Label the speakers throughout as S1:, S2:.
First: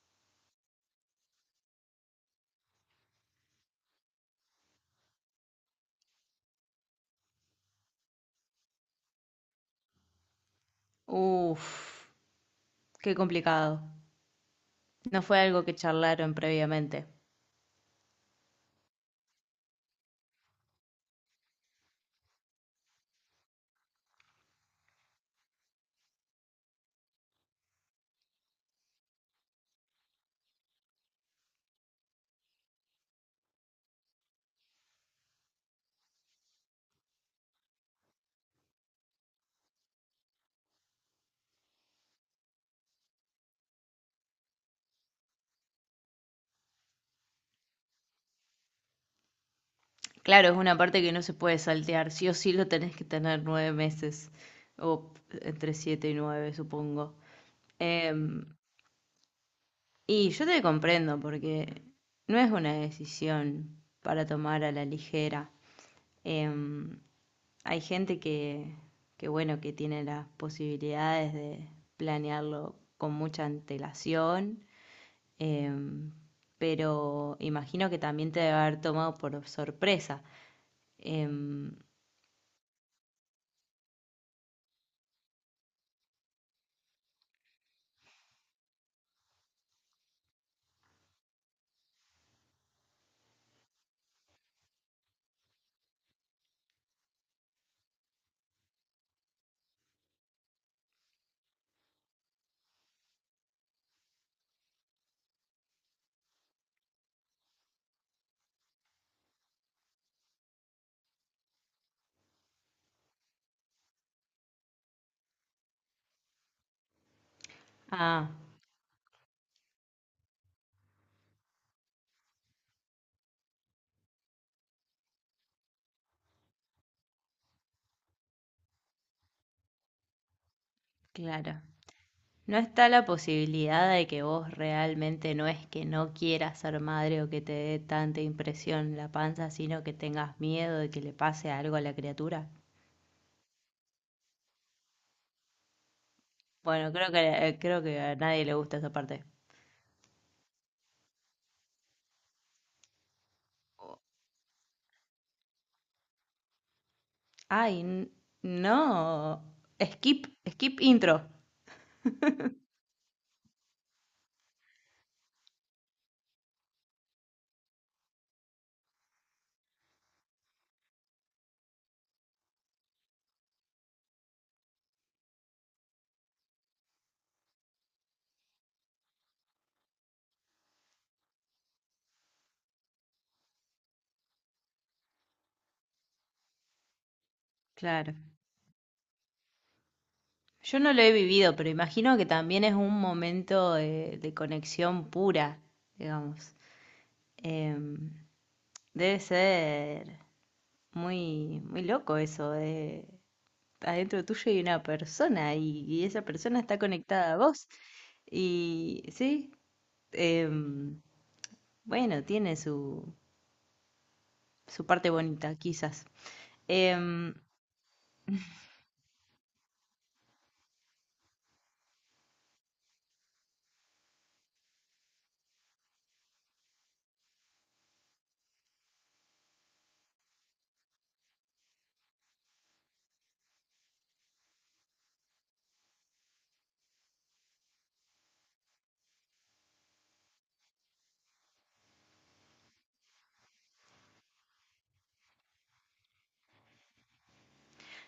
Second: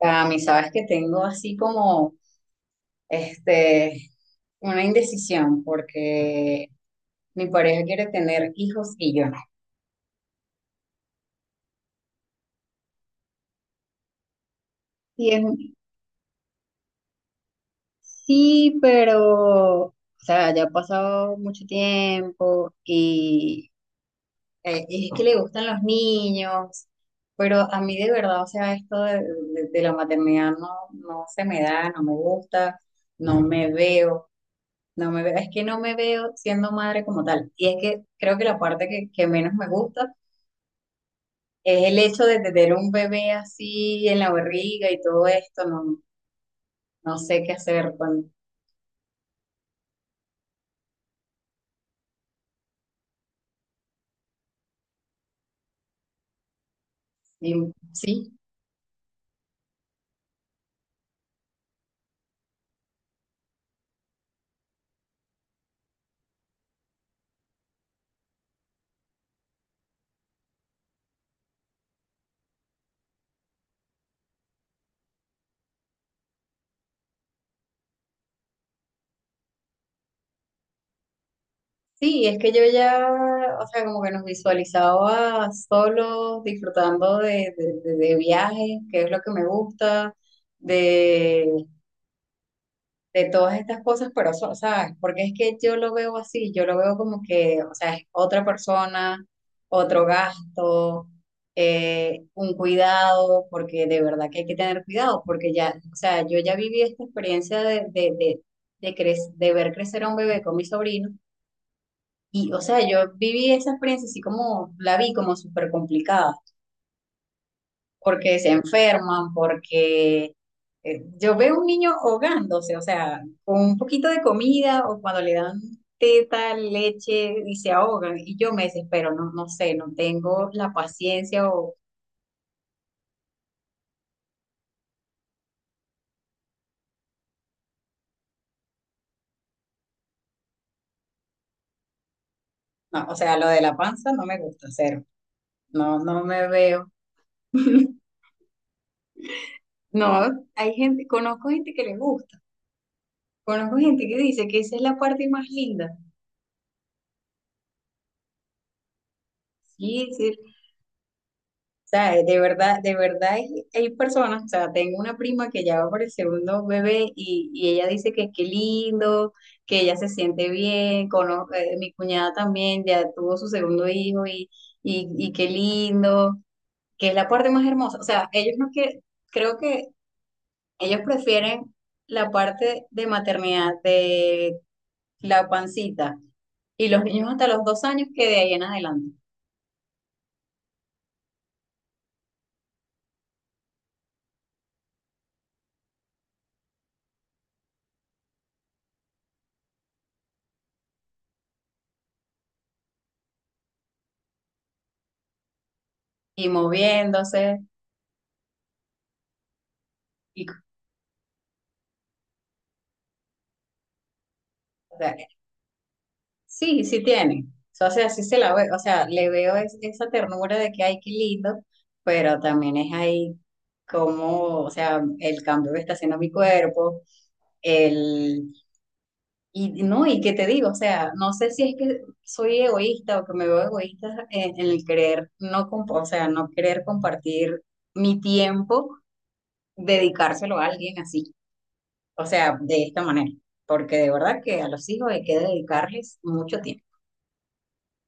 S1: A mí, sabes que tengo así como este, una indecisión porque mi pareja quiere tener hijos y yo no.
S2: Uf, qué complicado. No
S1: Y
S2: fue
S1: es,
S2: algo que charlaron previamente.
S1: sí, pero, o sea, ya ha pasado mucho tiempo y es que le gustan los niños, pero a mí de verdad, o sea, esto de la maternidad no, no se me da, no me gusta, no me veo. No me veo, es que no me veo siendo madre como tal. Y es que creo que la parte que menos me gusta es el hecho de tener un bebé así en la barriga y todo esto. No, no sé qué hacer con.
S2: Claro, es una parte que no se puede saltear. Sí o sí lo tenés que tener 9 meses. O entre 7 y 9, supongo.
S1: Sí,
S2: Em, y yo te comprendo porque no es una decisión para tomar a la ligera. Em, hay gente que, bueno, que tiene las posibilidades de planearlo con mucha antelación. Em, pero imagino que también te debe haber tomado por sorpresa. Em,
S1: sí, es que yo ya, o sea, como que nos visualizaba solos, disfrutando de viajes, que es lo que me gusta, de todas estas cosas, pero, ¿sabes? Porque es que yo lo veo así, yo lo veo como que, o sea, es otra persona, otro gasto, un cuidado, porque de verdad que hay que tener cuidado, porque ya, o sea, yo ya viví esta experiencia de ver crecer a un bebé con mi sobrino, y, o sea, yo viví esa experiencia así como, la vi como súper complicada,
S2: ah,
S1: porque se enferman, porque yo veo un niño ahogándose, o sea, con un poquito de comida o cuando le dan teta, leche y se ahogan. Y yo me desespero, no, no sé, no tengo la paciencia
S2: claro.
S1: o,
S2: ¿No está la posibilidad de que vos realmente no es que no quieras ser madre o que te dé tanta impresión la panza, sino que tengas miedo de que le pase algo a la criatura?
S1: no, o sea, lo de la panza no me gusta, cero. No, no me veo.
S2: Bueno, creo que a nadie le gusta esa parte.
S1: No, hay gente, conozco gente que le gusta, conozco gente que dice que esa es la parte más linda.
S2: Ay, no.
S1: Sí,
S2: Skip,
S1: sí,
S2: skip intro.
S1: sea, de verdad hay personas, o sea, tengo una prima que ya va por el segundo bebé y ella dice que qué lindo, que ella se siente bien, mi cuñada también ya tuvo su segundo hijo y qué lindo, que es la parte más hermosa. O sea, ellos no que, creo que ellos prefieren la parte de maternidad, de la pancita, y los niños hasta los 2 años,
S2: Claro.
S1: que de ahí en adelante,
S2: Yo no lo he vivido, pero imagino que también es un momento de conexión pura, digamos. Em, debe ser muy, muy loco eso de adentro tuyo hay una persona y esa
S1: y
S2: persona está conectada a
S1: moviéndose.
S2: vos. Y sí,
S1: y
S2: em, bueno, tiene su parte bonita, quizás.
S1: Sí, sí
S2: Em,
S1: tiene. O sea, sí se la ve, o sea, le veo esa ternura de que ay, qué lindo, pero también es ahí como, o sea, el cambio que está haciendo mi cuerpo, el, y no, y qué te digo, o sea, no sé si es que soy egoísta o que me veo egoísta en el querer no, o sea, no querer compartir mi tiempo, dedicárselo a alguien así, o sea, de esta manera, porque de verdad que a los hijos hay que dedicarles mucho tiempo.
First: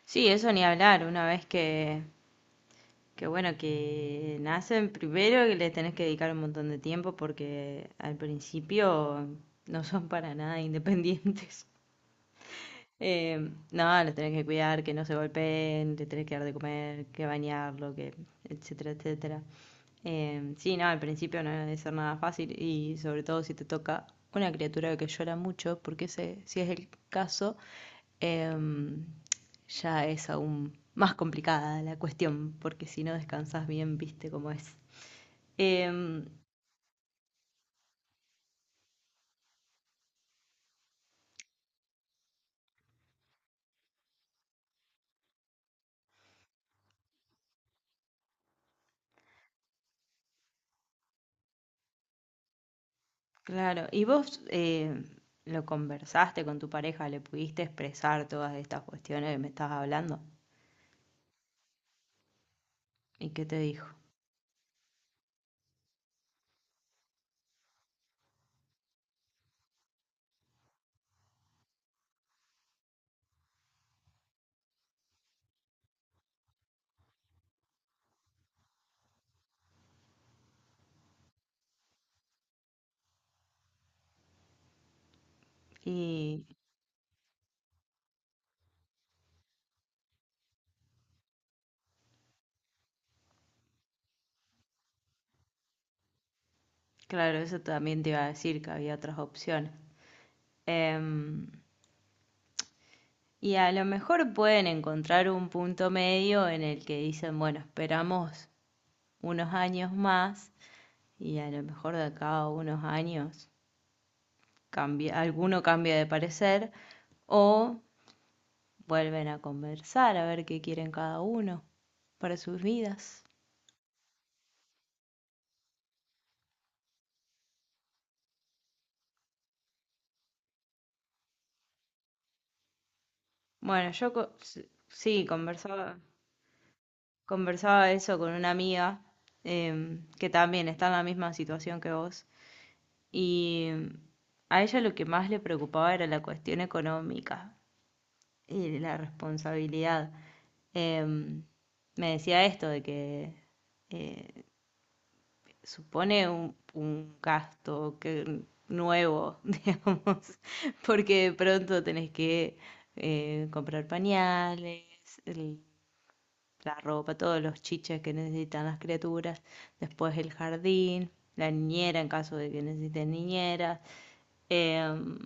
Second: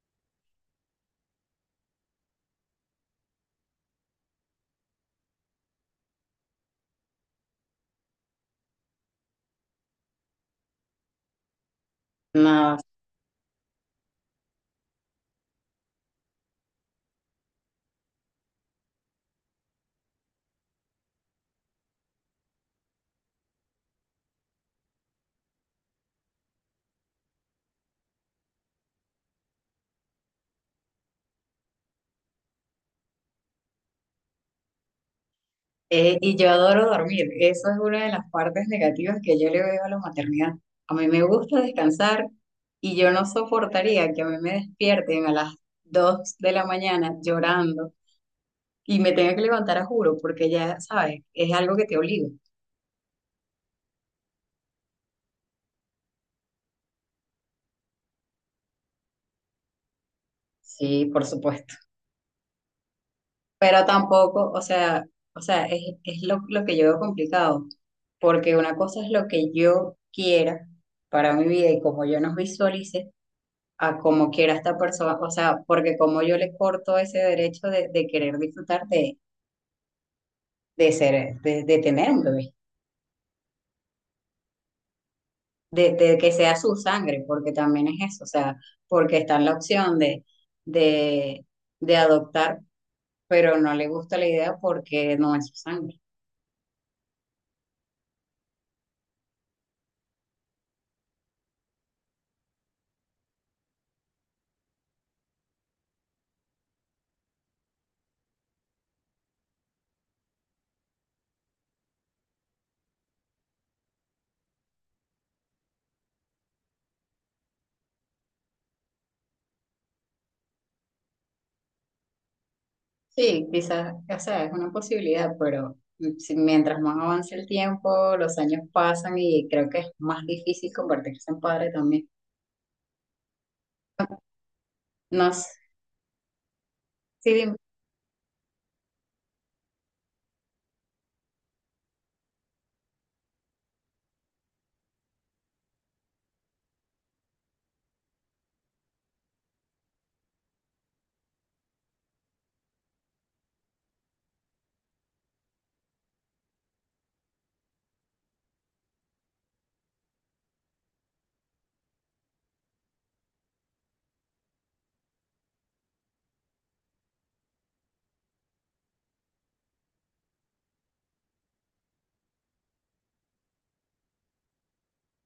S2: sí, eso ni hablar, una vez que bueno, que nacen primero que les tenés que dedicar un montón de tiempo porque al principio no son para nada independientes. Eh, no, los tenés que cuidar, que no se golpeen, les tenés que dar de comer, que bañarlo, que etcétera, etcétera. Sí, no, al principio no debe ser nada fácil y sobre todo si te toca una criatura que llora mucho, porque ese, si es el caso, em, ya es aún más complicada la cuestión, porque si no descansas bien, viste cómo es. Em,
S1: Y yo adoro dormir. Eso es una de las partes negativas que yo le veo a la maternidad. A mí me gusta descansar y yo no soportaría que a mí me despierten a las 2 de la mañana llorando y me tenga que levantar a juro, porque ya sabes, es algo que te obliga.
S2: claro, ¿y vos lo conversaste con tu pareja? ¿Le pudiste expresar todas estas cuestiones que me estabas hablando?
S1: Sí, por supuesto.
S2: ¿Y qué te
S1: Pero
S2: dijo?
S1: tampoco, o sea, es lo que yo veo complicado, porque una cosa es lo que yo quiera para mi vida y como yo nos visualice, a como quiera esta persona, o sea, porque como yo le corto ese derecho de querer disfrutar de ser, de tener un bebé, de que
S2: Y
S1: sea su sangre, porque también es eso, o sea, porque está en la opción de, de adoptar, pero no le gusta la idea porque no es su sangre.
S2: claro, eso también te iba a decir que había otras opciones. Em, y a lo mejor pueden encontrar un punto medio en el que dicen, bueno, esperamos unos años más y a lo mejor de acá a unos años cambia, alguno cambia de parecer o vuelven a conversar a ver qué quieren cada uno para sus vidas.
S1: Sí, quizás, o sea, es una posibilidad, pero mientras más avance el tiempo, los años pasan y creo que es más difícil convertirse en padre también.
S2: Bueno, yo sí,
S1: No sé,
S2: conversaba,
S1: sí, dime.
S2: conversaba eso con una amiga que también está en la misma situación que vos y a ella lo que más le preocupaba era la cuestión económica y la responsabilidad. Em, me decía esto de que eh, supone un gasto que, nuevo, digamos, porque de pronto tenés que comprar pañales, el- la ropa, todos los chiches que necesitan las criaturas, después el jardín, la niñera en caso de que necesiten niñera. Em,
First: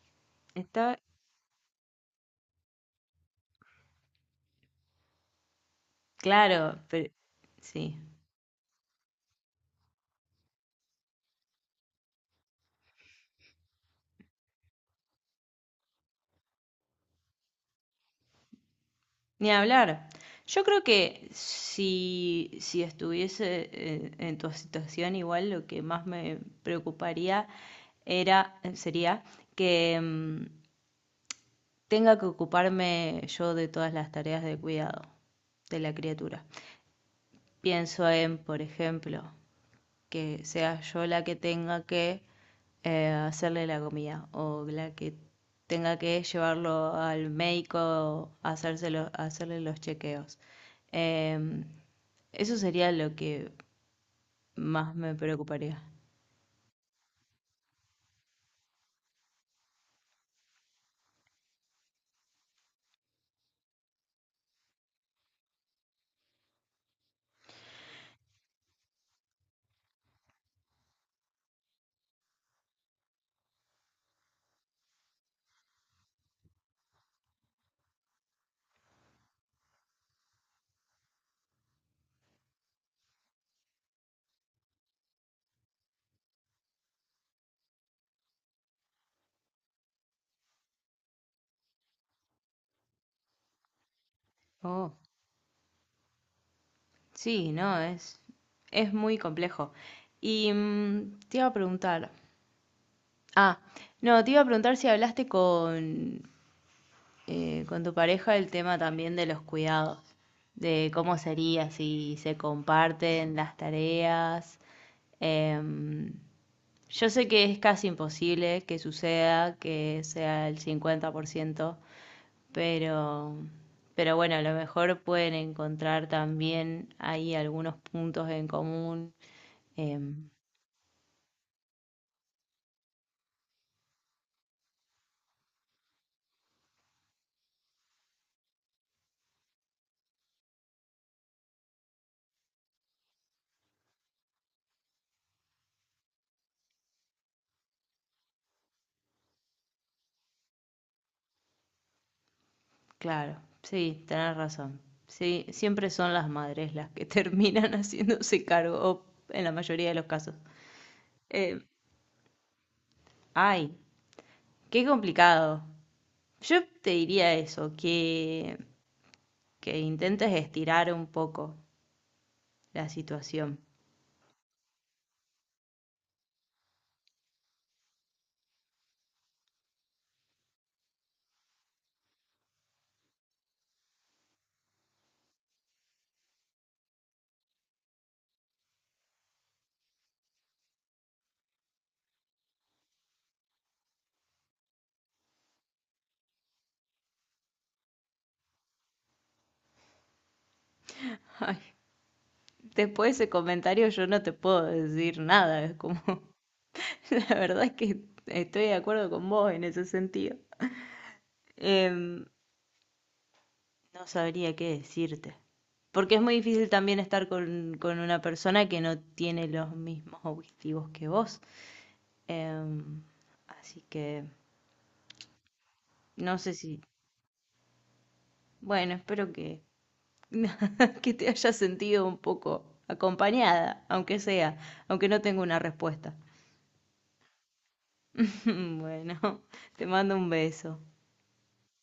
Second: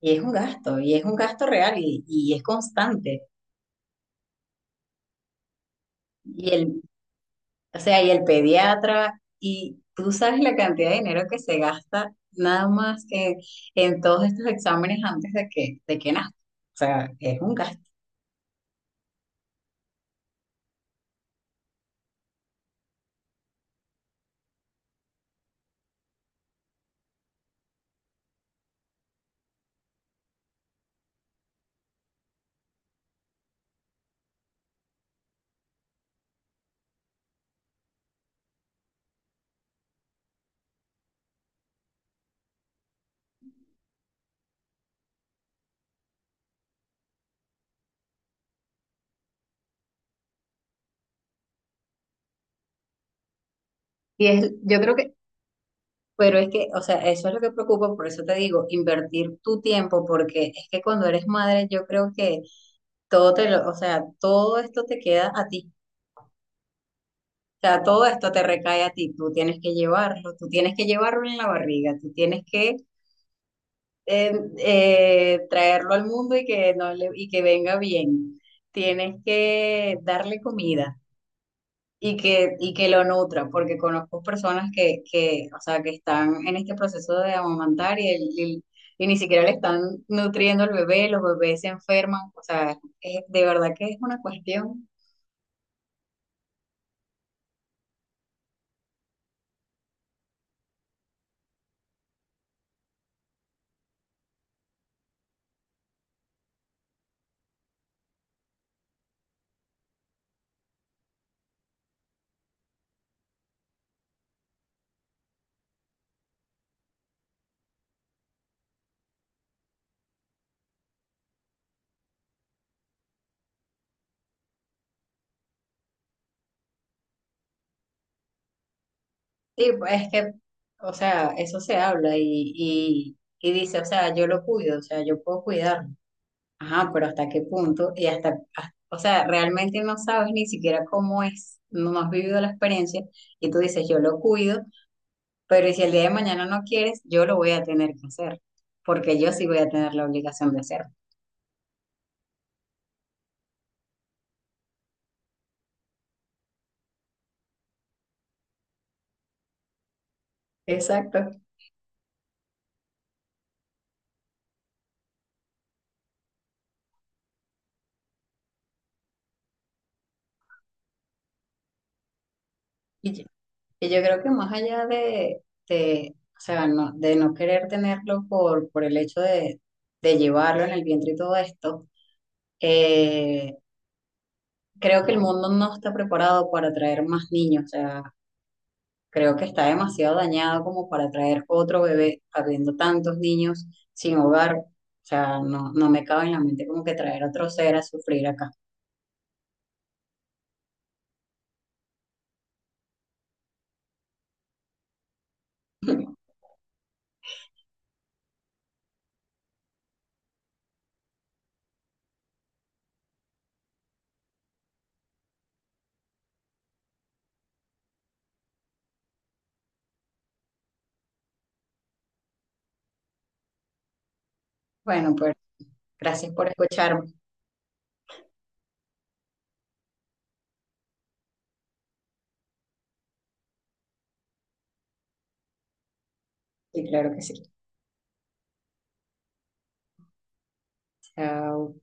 S1: Y es un gasto, y
S2: está
S1: es un gasto real y es constante. Y el,
S2: claro, pero
S1: o
S2: sí.
S1: sea, y el pediatra, y tú sabes la cantidad de dinero que se gasta nada más que en todos estos exámenes antes de que nazca. O sea, es un gasto.
S2: Ni hablar. Yo creo que si estuviese en tu situación, igual lo que más me preocuparía sería que tenga que ocuparme yo de todas las tareas de cuidado de la criatura. Pienso en, por ejemplo, que sea yo la que tenga que hacerle la comida o la que tenga que llevarlo al médico a hacerle los chequeos. Em, eso sería lo que
S1: Y es, yo creo
S2: más
S1: que,
S2: me preocuparía.
S1: Pero es que, o sea, eso es lo que preocupa, por eso te digo, invertir tu tiempo, porque es que cuando eres madre, yo creo que todo te lo, o sea, todo esto te queda a ti, todo esto te recae a ti, tú tienes que llevarlo, tú tienes que llevarlo en la barriga, tú tienes que eh, traerlo al mundo y que, no le- y que venga bien, tienes que darle comida y que lo nutra, porque conozco personas que, o sea, que están en este proceso de amamantar y ni siquiera le están nutriendo al bebé, los bebés se enferman, o sea, de verdad que es una cuestión.
S2: Oh, sí, no, es muy complejo. Y te iba a preguntar, ah, no, te iba a preguntar si hablaste con tu pareja el tema también de los cuidados, de cómo sería si se comparten las tareas. Em, yo sé que es casi imposible que suceda, que sea el 50%, pero, pero bueno, a lo mejor pueden encontrar también ahí algunos puntos en común.
S1: Sí, pues, es
S2: Em,
S1: que, o sea, eso se habla y, y dice, o sea, yo lo cuido, o sea, yo puedo cuidarlo. Ajá, pero ¿hasta qué punto? Y hasta, o sea, realmente no sabes ni siquiera cómo es, no has vivido la experiencia y tú dices, yo lo cuido, pero ¿y si el día de mañana no quieres, yo lo voy a tener que hacer?, porque yo sí voy a tener la obligación de hacerlo.
S2: claro, sí, tenés razón. Sí, siempre son las madres las que terminan haciéndose cargo, o en la mayoría de los casos.
S1: Exacto.
S2: Eh, ay, qué complicado. Yo te diría eso, que intentes estirar un poco la
S1: Y,
S2: situación.
S1: Y yo creo que más allá de, o sea, no, de no querer tenerlo por el hecho de llevarlo en el vientre y todo esto, eh, creo que el mundo no está preparado para traer más niños. O sea, creo que está demasiado dañado como para traer otro bebé, habiendo tantos niños sin hogar. O sea, no, no me cabe en la mente como que traer otro ser a sufrir acá.
S2: Ay, después de ese comentario yo no te puedo decir nada, es como, la verdad es que estoy de acuerdo con vos en ese sentido. Em, no sabría qué decirte, porque es muy difícil también estar con una persona que no tiene los mismos objetivos que vos. Em, así que
S1: Bueno, pues gracias
S2: no
S1: por
S2: sé si,
S1: escucharme.
S2: bueno, espero que Que te haya sentido un poco acompañada, aunque sea, aunque no tengo una respuesta.
S1: Y claro que sí.
S2: Bueno, te mando un beso.
S1: Chao.